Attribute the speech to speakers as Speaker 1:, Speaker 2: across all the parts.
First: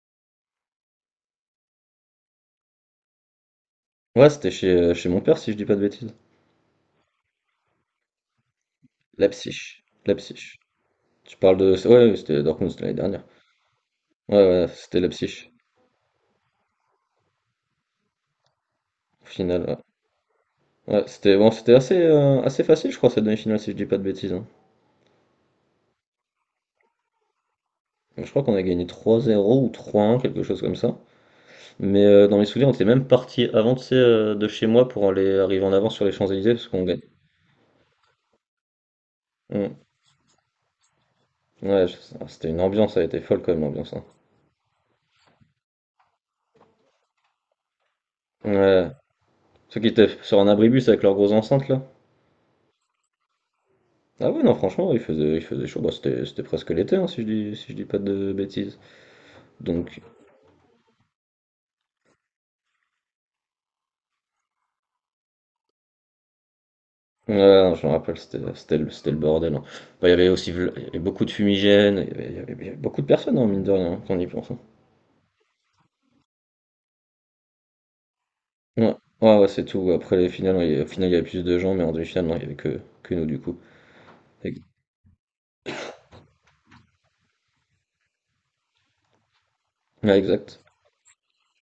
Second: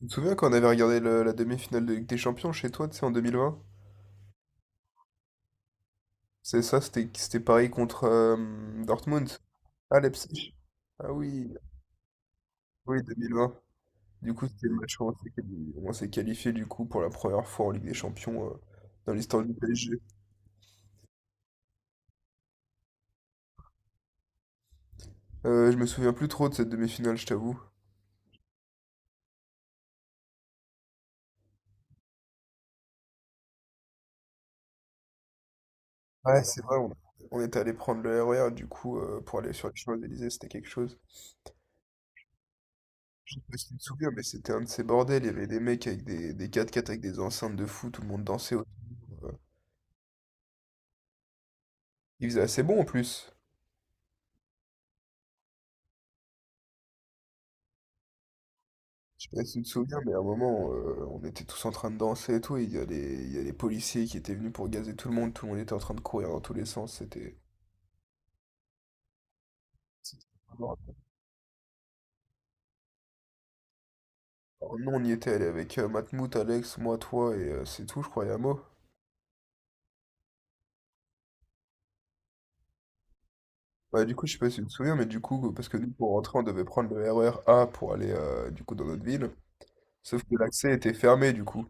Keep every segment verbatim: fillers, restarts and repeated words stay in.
Speaker 1: Je me souviens quand on avait regardé le- la demi-finale de Ligue des Champions chez toi, tu sais, en deux mille vingt?
Speaker 2: Ouais, c'était chez, euh, chez mon père, si je dis pas de bêtises.
Speaker 1: C'est ça, c'était c'était pareil contre euh, Dortmund.
Speaker 2: Leipzig.
Speaker 1: Ah, Leipzig.
Speaker 2: Leipzig.
Speaker 1: Ah
Speaker 2: Tu
Speaker 1: oui,
Speaker 2: parles de. Ouais, ouais, c'était Dortmund, c'était l'année
Speaker 1: oui,
Speaker 2: dernière.
Speaker 1: deux mille vingt. Du
Speaker 2: Ouais,
Speaker 1: coup, c'était
Speaker 2: ouais,
Speaker 1: le match
Speaker 2: c'était
Speaker 1: où on s'est
Speaker 2: Leipzig.
Speaker 1: quali- on s'est qualifié du coup pour la première fois en Ligue des Champions, euh, dans
Speaker 2: Au
Speaker 1: l'histoire du
Speaker 2: final, ouais.
Speaker 1: P S G.
Speaker 2: Ouais, c'était bon, c'était assez, euh, assez facile, je crois, cette demi-finale, si je dis pas de bêtises, hein.
Speaker 1: Euh, je me souviens plus trop de cette demi-finale, je t'avoue.
Speaker 2: Donc, je crois qu'on a gagné trois zéro ou trois un, quelque chose comme ça. Mais euh, dans mes souvenirs, on était même parti avant, tu sais, euh, de chez moi pour aller arriver en avant sur les
Speaker 1: Ouais,
Speaker 2: Champs-Élysées,
Speaker 1: c'est
Speaker 2: parce
Speaker 1: vrai,
Speaker 2: qu'on
Speaker 1: on,
Speaker 2: gagne.
Speaker 1: on était allé prendre le R E R du coup, euh, pour aller sur les
Speaker 2: Mm.
Speaker 1: Champs-Élysées, c'était quelque chose.
Speaker 2: Ouais, je- ah, c'était une ambiance, ça a été
Speaker 1: Je sais
Speaker 2: folle quand
Speaker 1: pas
Speaker 2: même,
Speaker 1: si tu te
Speaker 2: l'ambiance, hein.
Speaker 1: souviens, mais c'était un de ces bordels. Il y avait des mecs avec des, des quatre x avec des enceintes de fou, tout le monde dansait autour.
Speaker 2: Ouais.
Speaker 1: euh,
Speaker 2: Ceux qui étaient sur un abribus avec leurs grosses enceintes, là.
Speaker 1: Il faisait assez bon en plus.
Speaker 2: Ah ouais, non, franchement, il faisait, il faisait chaud. Bah, c'était c'était presque l'été, hein, si je dis, si je dis pas de bêtises.
Speaker 1: Je sais pas si tu te souviens,
Speaker 2: Donc,
Speaker 1: mais à un moment, euh, on était tous en train de danser et tout, et il y a les, il y a les policiers qui étaient venus pour gazer tout le monde, tout le monde était en train de courir dans tous les sens.
Speaker 2: ouais,
Speaker 1: c'était...
Speaker 2: non, je me rappelle, c'était c'était le, c'était le bordel, hein. Bah, il y
Speaker 1: c'était
Speaker 2: avait aussi vl- il y
Speaker 1: adorable.
Speaker 2: avait beaucoup de fumigènes, il y avait, il y avait- il y avait beaucoup de personnes, hein, mine de rien, hein, quand on y pense, hein.
Speaker 1: Alors, nous, on y était allé avec euh, Matmout, Alex, moi, toi, et euh, c'est tout, je crois, Yamo.
Speaker 2: Ouais, ouais, ouais, c'est tout. Après les finales, il y- au final, il y avait plus de gens, mais en demi-finale, non, il y avait que, que nous, du coup.
Speaker 1: Bah du coup, je sais pas si
Speaker 2: Ex-
Speaker 1: tu te souviens, mais du coup, parce que nous, pour rentrer, on devait prendre le R E R A pour aller, euh, du coup, dans notre ville,
Speaker 2: Ouais,
Speaker 1: sauf que
Speaker 2: exact.
Speaker 1: l'accès était fermé, du coup.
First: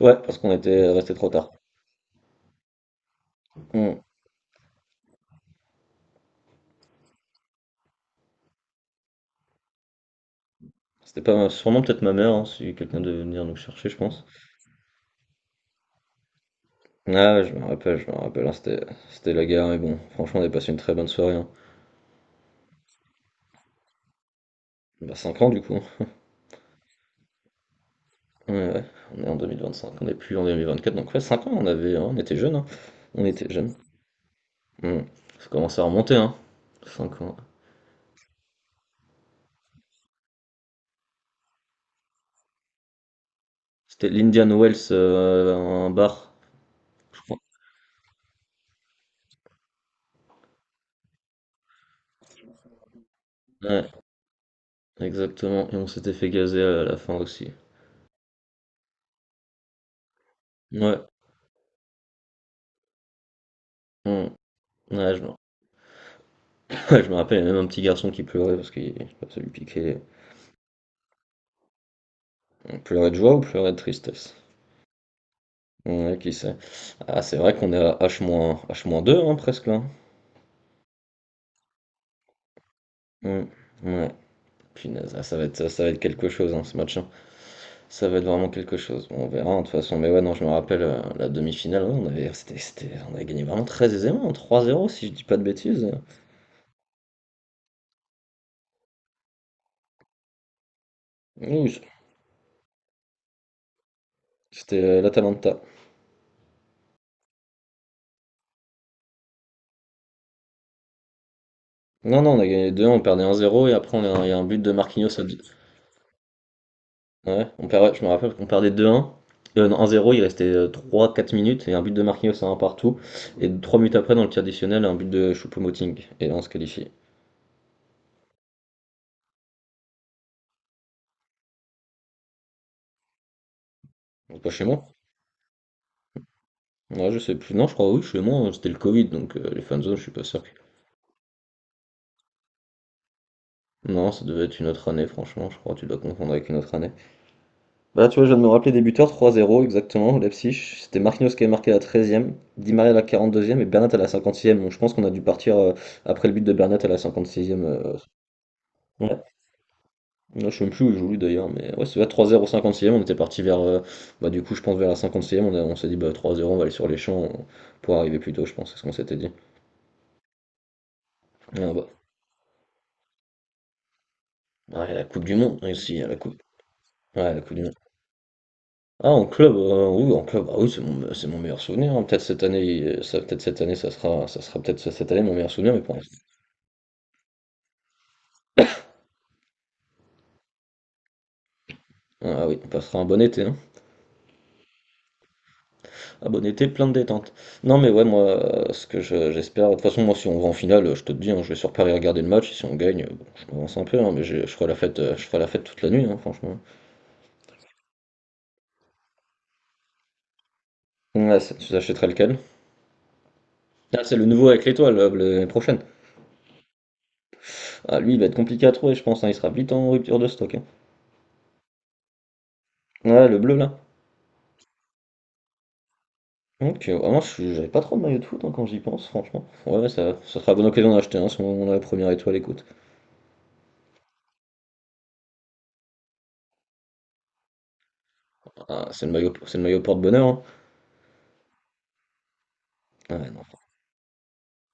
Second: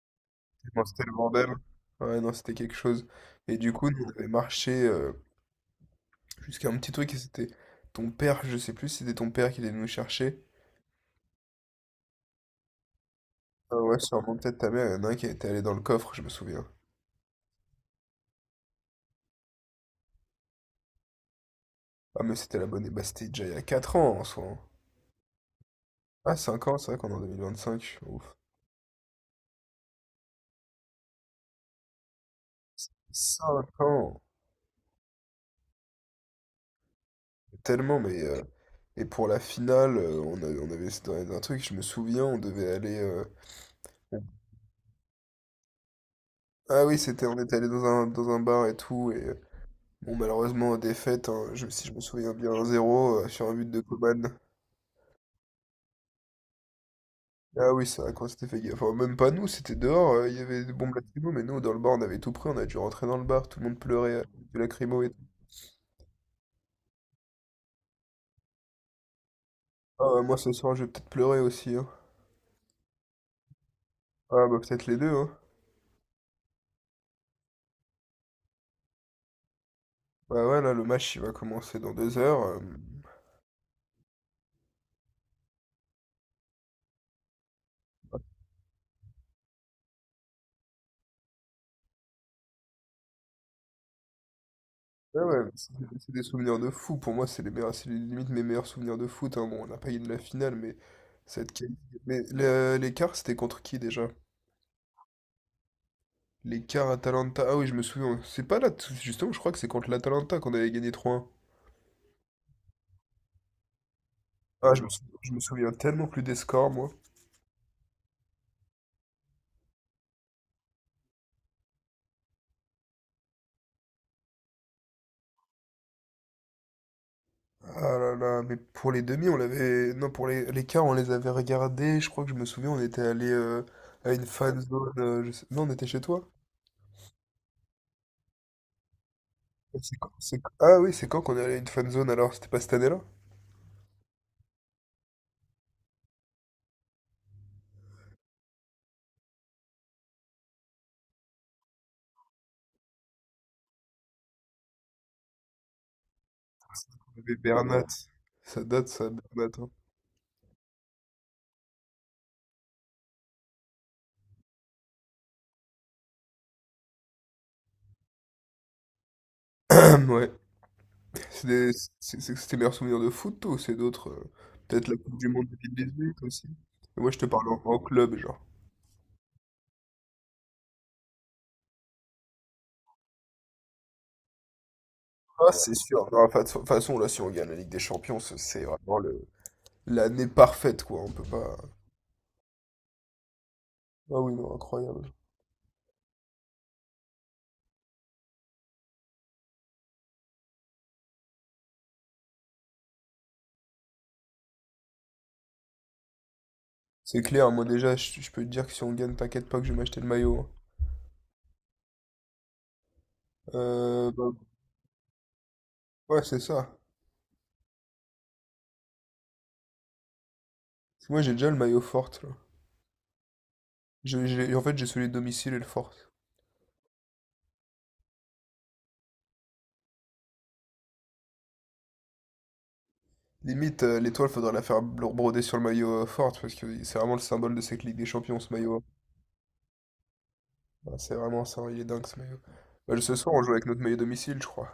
Speaker 2: Ouais, parce qu'on
Speaker 1: Tellement
Speaker 2: était
Speaker 1: c'était le
Speaker 2: resté trop
Speaker 1: bordel.
Speaker 2: tard.
Speaker 1: Ouais, non, c'était quelque chose. Et du coup,
Speaker 2: Hmm.
Speaker 1: nous, on avait marché, euh, jusqu'à un petit truc, et c'était ton père, je sais plus si c'était ton père qui allait nous chercher.
Speaker 2: C'était pas, sûrement peut-être ma mère, hein, si quelqu'un devait venir nous
Speaker 1: Ah
Speaker 2: chercher, je
Speaker 1: ouais,
Speaker 2: pense.
Speaker 1: sûrement peut-être ta mère, il y en a un qui était allé dans le coffre, je me souviens.
Speaker 2: Ah, je me rappelle, je me rappelle, hein, c'était c'était la guerre, mais bon, franchement, on a passé une très bonne soirée, hein.
Speaker 1: Ah mais c'était la bonne, et bah c'était déjà il y a quatre ans en soi, hein.
Speaker 2: Bah cinq ans du coup.
Speaker 1: Ah cinq ans, c'est vrai qu'on est en deux mille vingt-cinq, ouf.
Speaker 2: Ouais, ouais. On est en deux mille vingt cinq, on n'est plus en deux mille vingt quatre, donc ouais, cinq ans on avait, hein, on était jeunes, hein. On était jeunes.
Speaker 1: Cinq ans,
Speaker 2: Hmm. Ça commence à remonter, hein. Cinq ans.
Speaker 1: tellement, mais euh, et pour la finale, euh, on, a- on avait c'était un un truc, je me souviens, on devait aller, euh,
Speaker 2: C'était
Speaker 1: on-
Speaker 2: l'Indian Wells, euh, un bar,
Speaker 1: Ah oui,
Speaker 2: je
Speaker 1: c'était, on
Speaker 2: crois.
Speaker 1: était allé dans un, dans un bar et tout, et euh, bon, malheureusement, défaite, hein. Je, si je me souviens bien, un zéro, euh, sur un but de
Speaker 2: Ouais,
Speaker 1: Coman.
Speaker 2: exactement. Et on s'était fait gazer à la fin aussi.
Speaker 1: Ah oui, c'est vrai qu'on s'était fait gaffe. Enfin, même pas nous, c'était dehors, euh, il y avait des bombes
Speaker 2: Ouais.
Speaker 1: lacrymo, mais nous, dans le bar, on avait tout pris, on a dû rentrer dans le bar, tout le monde pleurait, euh,
Speaker 2: Hmm.
Speaker 1: du lacrymo et
Speaker 2: Ouais,
Speaker 1: tout.
Speaker 2: je me... ouais, je me rappelle, il y avait même un petit garçon qui pleurait parce qu'il ça lui piquait.
Speaker 1: Ah, ouais, moi, ce soir, je vais peut-être pleurer aussi, hein.
Speaker 2: On pleurait de joie ou pleurait de tristesse?
Speaker 1: Ah, bah, peut-être les deux, hein.
Speaker 2: Ouais, qui sait. Ah, c'est vrai qu'on est à H-, h deux, hein, presque là.
Speaker 1: Bah ouais, là, le match, il va commencer dans deux heures. euh.
Speaker 2: Hmm. Ouais. Punaise, ah, ça va être, ça ça va être quelque chose, hein, ce match, hein. Ça va être vraiment quelque chose. Bon, on verra, hein, de toute façon. Mais ouais, non, je me rappelle euh, la demi-finale. Ouais, on avait, c'était, c'était- on avait gagné vraiment très aisément, hein, trois zéro, si je
Speaker 1: Ouais,
Speaker 2: dis pas de
Speaker 1: ouais, mais c'est
Speaker 2: bêtises.
Speaker 1: c'est des souvenirs de fou. Pour moi, c'est les meilleurs, c'est limite mes meilleurs souvenirs de foot, hein. Bon, on n'a pas gagné la finale, mais cette quali-
Speaker 2: Oui,
Speaker 1: Mais le- l'écart, c'était contre qui, déjà?
Speaker 2: c'était euh, l'Atalanta.
Speaker 1: L'écart Atalanta. Ah oui, je me souviens. C'est pas là. Justement, je crois que c'est contre l'Atalanta qu'on avait gagné trois un.
Speaker 2: Non, non, on a gagné deux un, on perdait un zéro. Et après, on a, il y a un but de
Speaker 1: Ah, je me souviens,
Speaker 2: Marquinhos à
Speaker 1: je
Speaker 2: dix-
Speaker 1: me souviens tellement plus des scores, moi.
Speaker 2: Ouais, on perd, ouais, je me rappelle qu'on perdait deux un. Euh, non, un zéro, il restait euh, trois quatre minutes. Et un but de Marquinhos à un partout. Et trois minutes après, dans le tir additionnel, un but de Choupo-Moting. Et là, on se qualifie.
Speaker 1: Ah là là, mais pour les demi, on l'avait. Non, pour les, les quarts, on les avait regardés. Je crois que je me souviens, on était allé euh, à une
Speaker 2: C'est pas
Speaker 1: fan
Speaker 2: chez moi.
Speaker 1: zone. euh, je sais- Non, on était chez toi.
Speaker 2: Ouais, je sais plus. Non, je crois, oui, chez moi, c'était le Covid, donc euh, les
Speaker 1: C'est
Speaker 2: fanzones, je
Speaker 1: quand-
Speaker 2: suis pas
Speaker 1: c'est-
Speaker 2: sûr que-
Speaker 1: Ah oui, c'est quand qu'on est allé à une fan zone alors? C'était pas cette année-là?
Speaker 2: Non, ça devait être une autre année, franchement, je crois, tu dois confondre avec une autre année. Bah, tu vois, je viens de me rappeler débuteur, trois à zéro, exactement, Leipzig. C'était Marquinhos qui avait marqué à la treizième, Di Maria à la quarante deuxième et Bernat à la cinquante-sixième. Donc, je pense qu'on a dû partir euh, après le but de Bernat à la
Speaker 1: On
Speaker 2: cinquante
Speaker 1: avait
Speaker 2: sixième.
Speaker 1: Bernat.
Speaker 2: euh,
Speaker 1: Ça date, ça,
Speaker 2: ouais.
Speaker 1: Bernat,
Speaker 2: Là, je sais même plus où il joue, lui, d'ailleurs, mais ouais, c'était trois zéro, cinquante sixième. On était parti vers, euh, bah, du coup, je pense vers la cinquante sixième. On, a- on s'est dit, bah, trois à zéro, on va aller sur les champs, on- pour arriver plus tôt, je pense, c'est ce qu'on s'était dit.
Speaker 1: hein. Ouais. C'est des-
Speaker 2: Ah, bah.
Speaker 1: c'est- c'est- C'était les meilleurs souvenirs de foot, toi, ou c'est d'autres? euh, Peut-être
Speaker 2: Ouais,
Speaker 1: la
Speaker 2: la
Speaker 1: Coupe
Speaker 2: Coupe
Speaker 1: du
Speaker 2: du
Speaker 1: Monde
Speaker 2: Monde, ici,
Speaker 1: deux mille dix-huit
Speaker 2: la Coupe
Speaker 1: aussi. Et moi, je te
Speaker 2: ouais, la
Speaker 1: parle
Speaker 2: Coupe
Speaker 1: en,
Speaker 2: du Monde.
Speaker 1: en club, genre.
Speaker 2: Ah, en club, euh, oui, en club, ah oui, c'est mon, c'est mon meilleur souvenir, hein. Peut-être cette année, euh, ça, peut-être cette année, ça sera, ça sera peut-être cette année mon meilleur
Speaker 1: Ah,
Speaker 2: souvenir,
Speaker 1: c'est
Speaker 2: mais pour
Speaker 1: sûr.
Speaker 2: l'instant.
Speaker 1: Non, de toute façon, de toute façon, là, si on gagne la Ligue des Champions, c'est c'est vraiment le, l'année parfaite, quoi. On peut pas.
Speaker 2: Ah oui, on passera un bon été, hein.
Speaker 1: Ah oui, non, incroyable.
Speaker 2: Un bon été, plein de détente. Non, mais ouais, moi, euh, ce que je- j'espère, de toute façon, moi, si on va en finale, euh, je te le dis, hein, je vais sur Paris regarder le match. Et si on gagne, euh, bon, je m'avance un peu, hein, mais j'ai- je ferai la fête, euh, je ferai la fête toute la nuit, hein, franchement.
Speaker 1: C'est clair, moi déjà, je, je peux te dire que si on gagne, t'inquiète pas que je vais m'acheter le maillot, hein.
Speaker 2: Ouais, c'est- tu achèterais lequel? Ah,
Speaker 1: Euh,
Speaker 2: c'est le
Speaker 1: bah,
Speaker 2: nouveau avec l'étoile, euh, l'année prochaine.
Speaker 1: ouais, c'est ça. Parce
Speaker 2: Ah, lui, il va être compliqué à trouver, je pense, hein, il sera vite en rupture de stock, hein.
Speaker 1: que moi, j'ai déjà le maillot forte, là.
Speaker 2: Ouais, le bleu là.
Speaker 1: Je- j'ai- en fait, j'ai celui de domicile et le forte.
Speaker 2: Ok, ouais, moi je- j'avais pas trop de maillot de foot, hein, quand j'y pense, franchement. Ouais, ouais, ça, ça sera la bonne occasion d'en acheter un si on a la première étoile, écoute.
Speaker 1: Limite, euh, l'étoile, faudrait la faire bro- broder sur le maillot, euh, forte, parce que c'est vraiment le symbole de cette Ligue des Champions, ce maillot.
Speaker 2: Ah, c'est le maillot, c'est le maillot porte-bonheur, hein.
Speaker 1: Ah, c'est vraiment ça, il est dingue, ce maillot. Bah, ce
Speaker 2: Ah, ouais,
Speaker 1: soir, on
Speaker 2: non.
Speaker 1: joue avec notre maillot domicile, je crois.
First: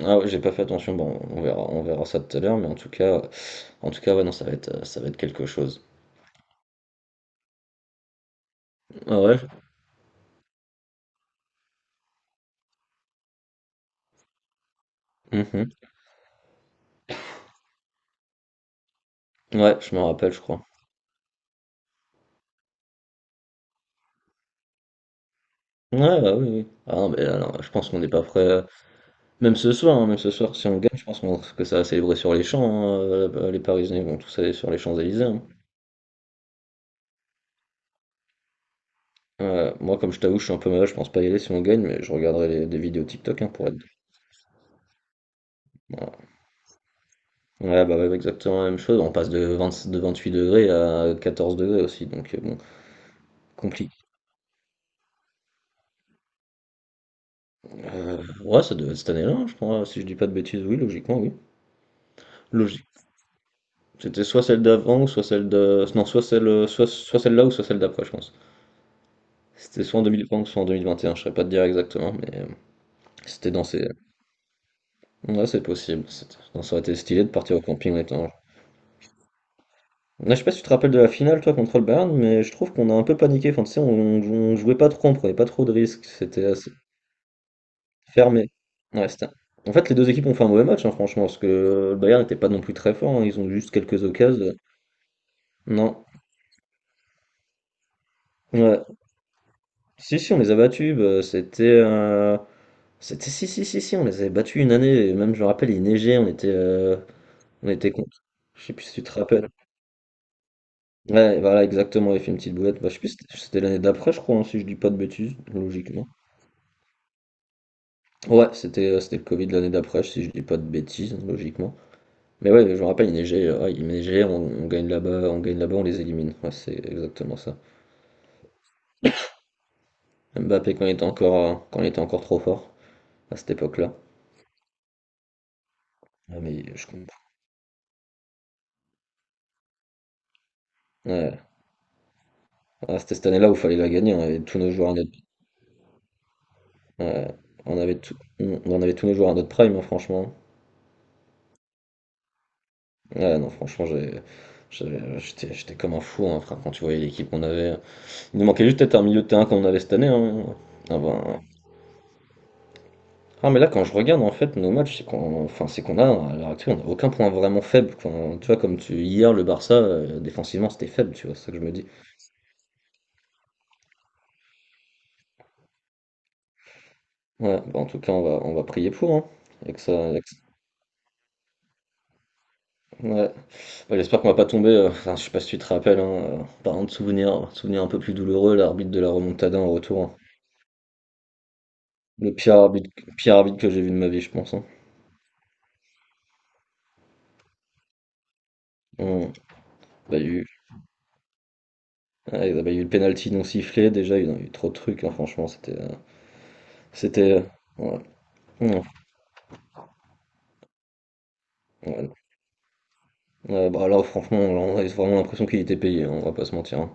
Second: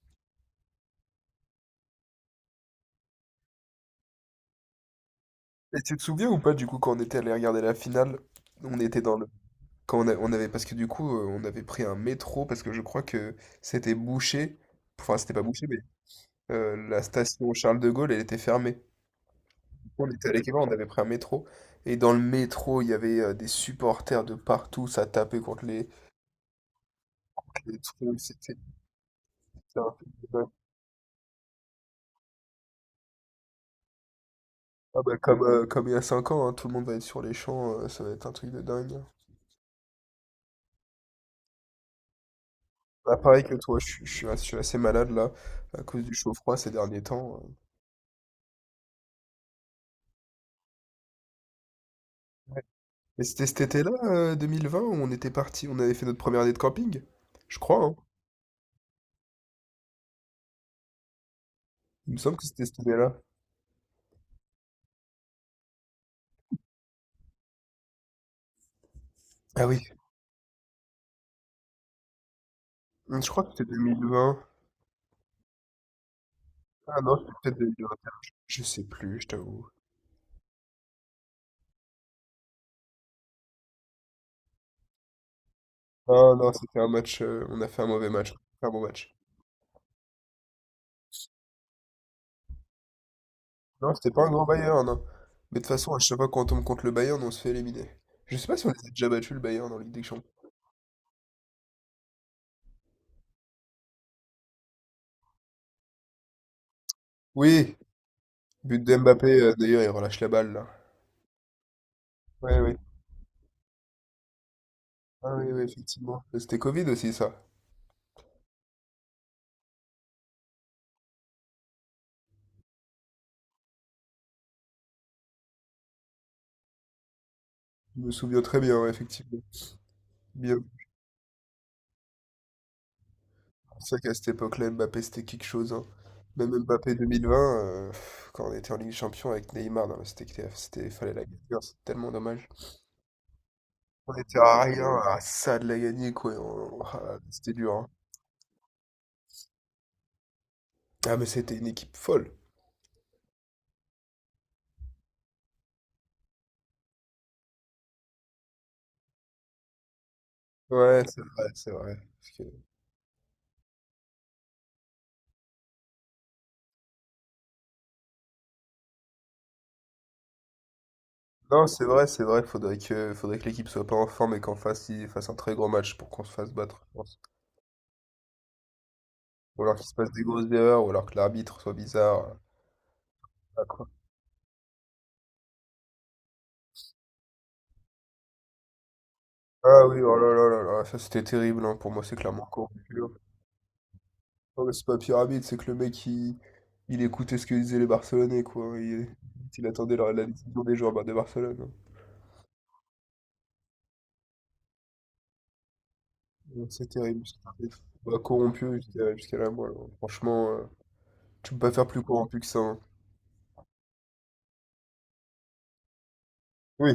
Speaker 2: Ah ouais, j'ai pas fait attention, bon, on verra, on verra ça tout à l'heure, mais en tout cas, en tout cas, ouais, non, ça va être, euh, ça va être quelque
Speaker 1: Et
Speaker 2: chose.
Speaker 1: tu te souviens ou pas, du coup, quand on était allé regarder la finale, on était dans
Speaker 2: Ah
Speaker 1: le,
Speaker 2: ouais,
Speaker 1: Quand on a- on avait, parce que du coup, euh, on avait pris un métro, parce que je crois que c'était bouché. Enfin, c'était pas bouché,
Speaker 2: mhm.
Speaker 1: mais euh, la station Charles de Gaulle, elle était fermée.
Speaker 2: Ouais, je me
Speaker 1: On était
Speaker 2: rappelle, je
Speaker 1: allé quelque
Speaker 2: crois.
Speaker 1: on avait pris un métro. Et dans le métro, il y avait euh, des supporters de partout, ça tapait contre les,
Speaker 2: Ouais, bah oui, oui. Ah non, mais là, non, je
Speaker 1: les
Speaker 2: pense qu'on n'est
Speaker 1: trucs.
Speaker 2: pas prêt,
Speaker 1: C'était
Speaker 2: euh, même ce
Speaker 1: c'était un
Speaker 2: soir, hein,
Speaker 1: truc
Speaker 2: même
Speaker 1: de
Speaker 2: ce
Speaker 1: dingue.
Speaker 2: soir, si on gagne, je pense qu'on- que ça va célébrer sur les champs, hein, euh, les Parisiens vont tous aller sur les
Speaker 1: Ah bah,
Speaker 2: Champs-Élysées, hein.
Speaker 1: comme, euh, comme il y a cinq ans, hein, tout le monde va être sur les champs, euh, ça va être un truc de dingue, hein.
Speaker 2: Ouais, moi, comme je t'avoue, je suis un peu malade, je pense pas y aller si on gagne, mais je regarderai les- des vidéos
Speaker 1: Bah,
Speaker 2: TikTok,
Speaker 1: pareil
Speaker 2: hein,
Speaker 1: que
Speaker 2: pour être.
Speaker 1: toi, je, suis je suis as- je suis assez malade là, à cause du
Speaker 2: Voilà.
Speaker 1: chaud-froid ces derniers temps.
Speaker 2: Ouais, bah ouais, exactement la même chose. On passe de, vingt de vingt-huit degrés à quatorze degrés aussi, donc euh, bon,
Speaker 1: euh. Mais c'était cet
Speaker 2: compliqué.
Speaker 1: été-là, euh, deux mille vingt, où on était parti, on avait fait notre première année de camping? Je crois, hein.
Speaker 2: Euh, ouais, ça devait être cette année-là, hein, je crois, si je dis pas de bêtises, oui, logiquement, oui.
Speaker 1: Il me semble que c'était cette
Speaker 2: Logique.
Speaker 1: année-là.
Speaker 2: C'était soit celle d'avant, ou soit celle de. Non, soit celle, euh, soit, soit celle-là ou soit celle d'après, je pense.
Speaker 1: Ah oui.
Speaker 2: C'était soit en deux mille vingt soit en vingt vingt et un, je saurais pas te dire exactement, mais euh,
Speaker 1: Hum, je crois que
Speaker 2: c'était dans
Speaker 1: c'était
Speaker 2: ces.
Speaker 1: deux mille vingt.
Speaker 2: Ouais, c'est possible. c'était- Ça aurait été
Speaker 1: Ah non,
Speaker 2: stylé de
Speaker 1: c'était
Speaker 2: partir
Speaker 1: peut-être
Speaker 2: au camping en
Speaker 1: deux mille vingt et un.
Speaker 2: étant.
Speaker 1: Je je sais plus, je t'avoue.
Speaker 2: Là, je sais pas si tu te rappelles de la finale, toi, contre le Bayern, mais je trouve qu'on a un peu paniqué. Enfin, tu sais, on, on jouait pas trop, on prenait pas trop de risques.
Speaker 1: Non,
Speaker 2: C'était
Speaker 1: non,
Speaker 2: assez
Speaker 1: c'était un match, euh, on a fait un mauvais match.
Speaker 2: fermé.
Speaker 1: Un bon
Speaker 2: Ouais,
Speaker 1: match.
Speaker 2: c'était- En fait, les deux équipes ont fait un mauvais match, hein, franchement, parce que le Bayern n'était pas non plus très fort, hein. Ils ont juste
Speaker 1: Non,
Speaker 2: quelques
Speaker 1: c'était pas un grand
Speaker 2: occasions.
Speaker 1: Bayern, non. Mais de toute façon, à
Speaker 2: Non.
Speaker 1: chaque fois qu'on tombe contre le Bayern, on se fait éliminer. Je sais pas si on les
Speaker 2: Ouais.
Speaker 1: a déjà battus, le Bayern, en Ligue des
Speaker 2: Si,
Speaker 1: Champions.
Speaker 2: si, on les a battus. Bah, c'était, euh, c'était. Si, si, si, si, on les avait battus une année. Et même, je me rappelle, il neigeait, on était, euh, on
Speaker 1: Oui,
Speaker 2: était contre. Je sais
Speaker 1: but
Speaker 2: plus si
Speaker 1: de
Speaker 2: tu te
Speaker 1: Mbappé,
Speaker 2: rappelles.
Speaker 1: euh, d'ailleurs, il relâche la balle, là.
Speaker 2: Ouais, voilà, exactement. Il fait une
Speaker 1: Oui,
Speaker 2: petite
Speaker 1: oui.
Speaker 2: boulette. Bah, je sais plus, si c'était c'était l'année d'après, je crois, hein, si je dis pas de bêtises,
Speaker 1: Ah oui, oui,
Speaker 2: logiquement.
Speaker 1: effectivement. C'était Covid aussi, ça.
Speaker 2: Ouais, c'était euh, c'était le Covid l'année d'après, si je dis pas de bêtises, logiquement. Mais ouais, je me rappelle, il neigeait, euh, ouais, il neigeait, on, on gagne là-bas, on gagne là-bas, on les élimine. Ouais, c'est exactement ça.
Speaker 1: Je me souviens très bien, ouais, effectivement. Bien.
Speaker 2: Mbappé quand il était encore, euh, quand il était encore trop fort, à cette époque-là.
Speaker 1: C'est vrai qu'à cette époque-là, Mbappé, c'était quelque chose, hein.
Speaker 2: Ah,
Speaker 1: Même
Speaker 2: mais je
Speaker 1: Mbappé
Speaker 2: comprends.
Speaker 1: deux mille vingt, euh, pff, quand on était en Ligue des Champions avec Neymar, non, mais c'était, c'était, c'était- fallait la gagner,
Speaker 2: Ouais.
Speaker 1: hein, c'est tellement dommage.
Speaker 2: Ah, c'était cette année-là où il fallait la gagner,
Speaker 1: On
Speaker 2: on
Speaker 1: était
Speaker 2: avait tous
Speaker 1: à
Speaker 2: nos joueurs à
Speaker 1: rien,
Speaker 2: notre...
Speaker 1: à ça de la gagner, quoi. On- on- ah,
Speaker 2: Ouais,
Speaker 1: c'était dur,
Speaker 2: on
Speaker 1: hein.
Speaker 2: avait tout- on on avait tous nos joueurs à notre prime, hein, franchement.
Speaker 1: Ah, mais c'était une équipe folle.
Speaker 2: Ouais, non, franchement, j'ai... J'avais- J'étais j'étais comme un fou, hein, frère, quand tu voyais l'équipe qu'on avait. Il nous manquait juste peut-être un milieu de terrain qu'on avait cette année, hein. Ah
Speaker 1: Ouais, c'est
Speaker 2: ben,
Speaker 1: vrai, c'est vrai. Parce que-
Speaker 2: non mais là quand je regarde en fait nos matchs, c'est qu'on enfin, c'est qu'on a à l'heure actuelle on a aucun point vraiment faible. Quand, tu vois, comme tu, hier le Barça euh, défensivement c'était faible, tu vois, c'est ça que je
Speaker 1: Non,
Speaker 2: me
Speaker 1: c'est
Speaker 2: dis.
Speaker 1: vrai, c'est vrai. Faudrait que, faudrait que l'équipe soit pas en forme et qu'en face, ils fassent un très gros match pour qu'on se fasse battre, je pense.
Speaker 2: Ouais, bah, en tout cas on va, on va, prier pour, hein,
Speaker 1: Ou
Speaker 2: et
Speaker 1: alors
Speaker 2: que
Speaker 1: qu'il se
Speaker 2: ça,
Speaker 1: passe
Speaker 2: et
Speaker 1: des grosses erreurs, ou alors que l'arbitre soit bizarre.
Speaker 2: que- ouais.
Speaker 1: Ah, quoi.
Speaker 2: Ouais, j'espère qu'on va pas tomber, euh, enfin, je sais pas si tu te rappelles, hein, euh, parlant de souvenirs, souvenirs un peu plus douloureux, l'arbitre de la remontada en
Speaker 1: Ah oui,
Speaker 2: retour, hein.
Speaker 1: oh là là là là, ça c'était terrible, hein. Pour moi, c'est
Speaker 2: Le
Speaker 1: clairement
Speaker 2: pire arbitre,
Speaker 1: corrompu, hein.
Speaker 2: pire arbitre que j'ai vu de ma vie, je pense,
Speaker 1: Non,
Speaker 2: hein.
Speaker 1: mais c'est pas pyramide, c'est que le mec, il, il écoutait ce que disaient les Barcelonais, quoi. Il,
Speaker 2: Hum,
Speaker 1: il attendait la,
Speaker 2: bah, il
Speaker 1: la
Speaker 2: y a eu,
Speaker 1: décision des joueurs bah, de Barcelone, hein.
Speaker 2: ouais, bah, il y a eu le penalty non sifflé, déjà il y a eu, il y a eu trop de trucs, hein, franchement, c'était, euh,
Speaker 1: Donc, c'est terrible.
Speaker 2: c'était, euh,
Speaker 1: c'est-
Speaker 2: ouais.
Speaker 1: Bah, corrompu
Speaker 2: Hum,
Speaker 1: jusqu'à jusqu'à la moelle, hein. Franchement, euh, tu peux pas faire plus
Speaker 2: ouais.
Speaker 1: corrompu que ça, hein.
Speaker 2: Euh, bah là, franchement, là, on avait vraiment l'impression qu'il était payé, hein, on va pas se mentir,
Speaker 1: Oui,
Speaker 2: hein.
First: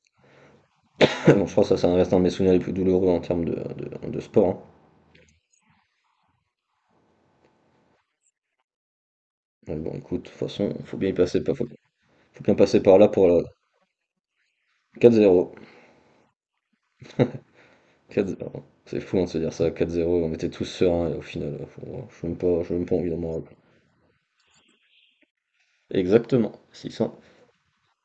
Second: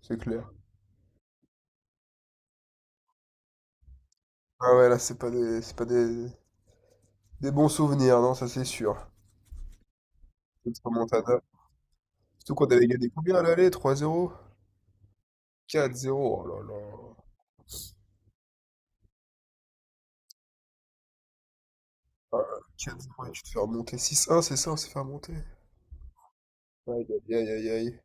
Speaker 1: c'est clair.
Speaker 2: Bon, je crois que ça, ça reste un de mes souvenirs les plus douloureux en termes de, de, de sport, hein.
Speaker 1: Ah ouais, là, c'est pas des, c'est pas des, des bons souvenirs, non, ça c'est sûr.
Speaker 2: Mais bon, écoute, de toute façon,
Speaker 1: Cette
Speaker 2: faut bien y
Speaker 1: remontada.
Speaker 2: passer, par- faut, faut
Speaker 1: Surtout
Speaker 2: bien
Speaker 1: qu'on
Speaker 2: passer
Speaker 1: avait
Speaker 2: par
Speaker 1: gagné
Speaker 2: là pour
Speaker 1: combien à
Speaker 2: la
Speaker 1: l'aller? trois zéro?
Speaker 2: quatre zéro.
Speaker 1: quatre zéro, oh là là.
Speaker 2: quatre zéro. C'est fou, hein, de se dire ça, quatre zéro, on était tous sereins, et au final, euh, faut- euh, je n'ai
Speaker 1: Ah,
Speaker 2: même pas, je même pas envie d'en
Speaker 1: quatre zéro, et tu
Speaker 2: moral.
Speaker 1: te fais remonter. six un, c'est ça, on s'est fait remonter.
Speaker 2: Exactement,
Speaker 1: Aïe,
Speaker 2: six cents.
Speaker 1: aïe, aïe, aïe, aïe.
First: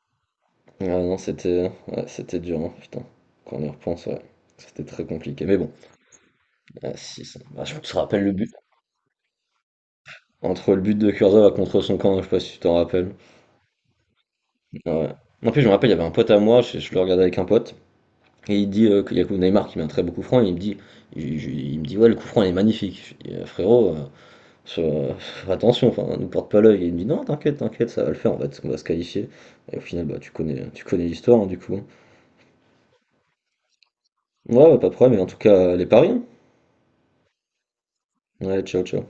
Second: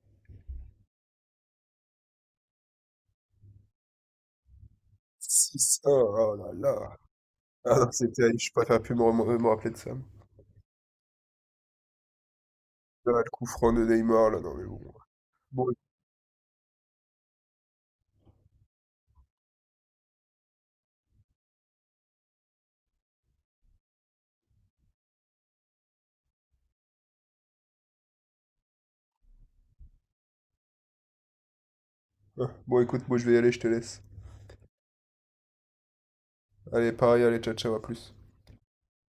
Speaker 2: Ah non, c'était ouais, c'était dur, hein, putain. Quand on y repense, ouais, c'était très compliqué. Mais bon,
Speaker 1: Six un, oh là
Speaker 2: ah,
Speaker 1: là.
Speaker 2: six cents. Ah, je
Speaker 1: Ah non,
Speaker 2: te
Speaker 1: c'est
Speaker 2: rappelle le
Speaker 1: terrible,
Speaker 2: but.
Speaker 1: je préfère plus me, rem- me rappeler de ça.
Speaker 2: Entre le but de Kurzawa contre son camp, je sais pas si tu t'en rappelles.
Speaker 1: Ah, le coup franc de Neymar, là, non mais bon.
Speaker 2: Ouais. En plus,
Speaker 1: Bon,
Speaker 2: je me
Speaker 1: éc-
Speaker 2: rappelle, il y avait un pote à moi, je, je le regardais avec un pote, et il dit euh, qu'il y a Neymar qui met un très beau coup franc, et il me dit, il, je- il me dit, ouais, le coup franc il est magnifique. Je dis, Euh, frérot, euh, sur- euh, attention, enfin, nous porte pas l'œil. Et il me dit, non, t'inquiète, t'inquiète, ça va le faire, on va, te- on va se qualifier. Et au final, bah, tu connais, tu connais l'histoire, hein, du coup.
Speaker 1: ah, bon, écoute, moi je vais y aller, je te laisse.
Speaker 2: Ouais, ouais, pas de problème, mais en tout cas, les paris, hein.
Speaker 1: Allez, pareil, allez, ciao, ciao, à plus.
Speaker 2: Ouais, ciao, ciao.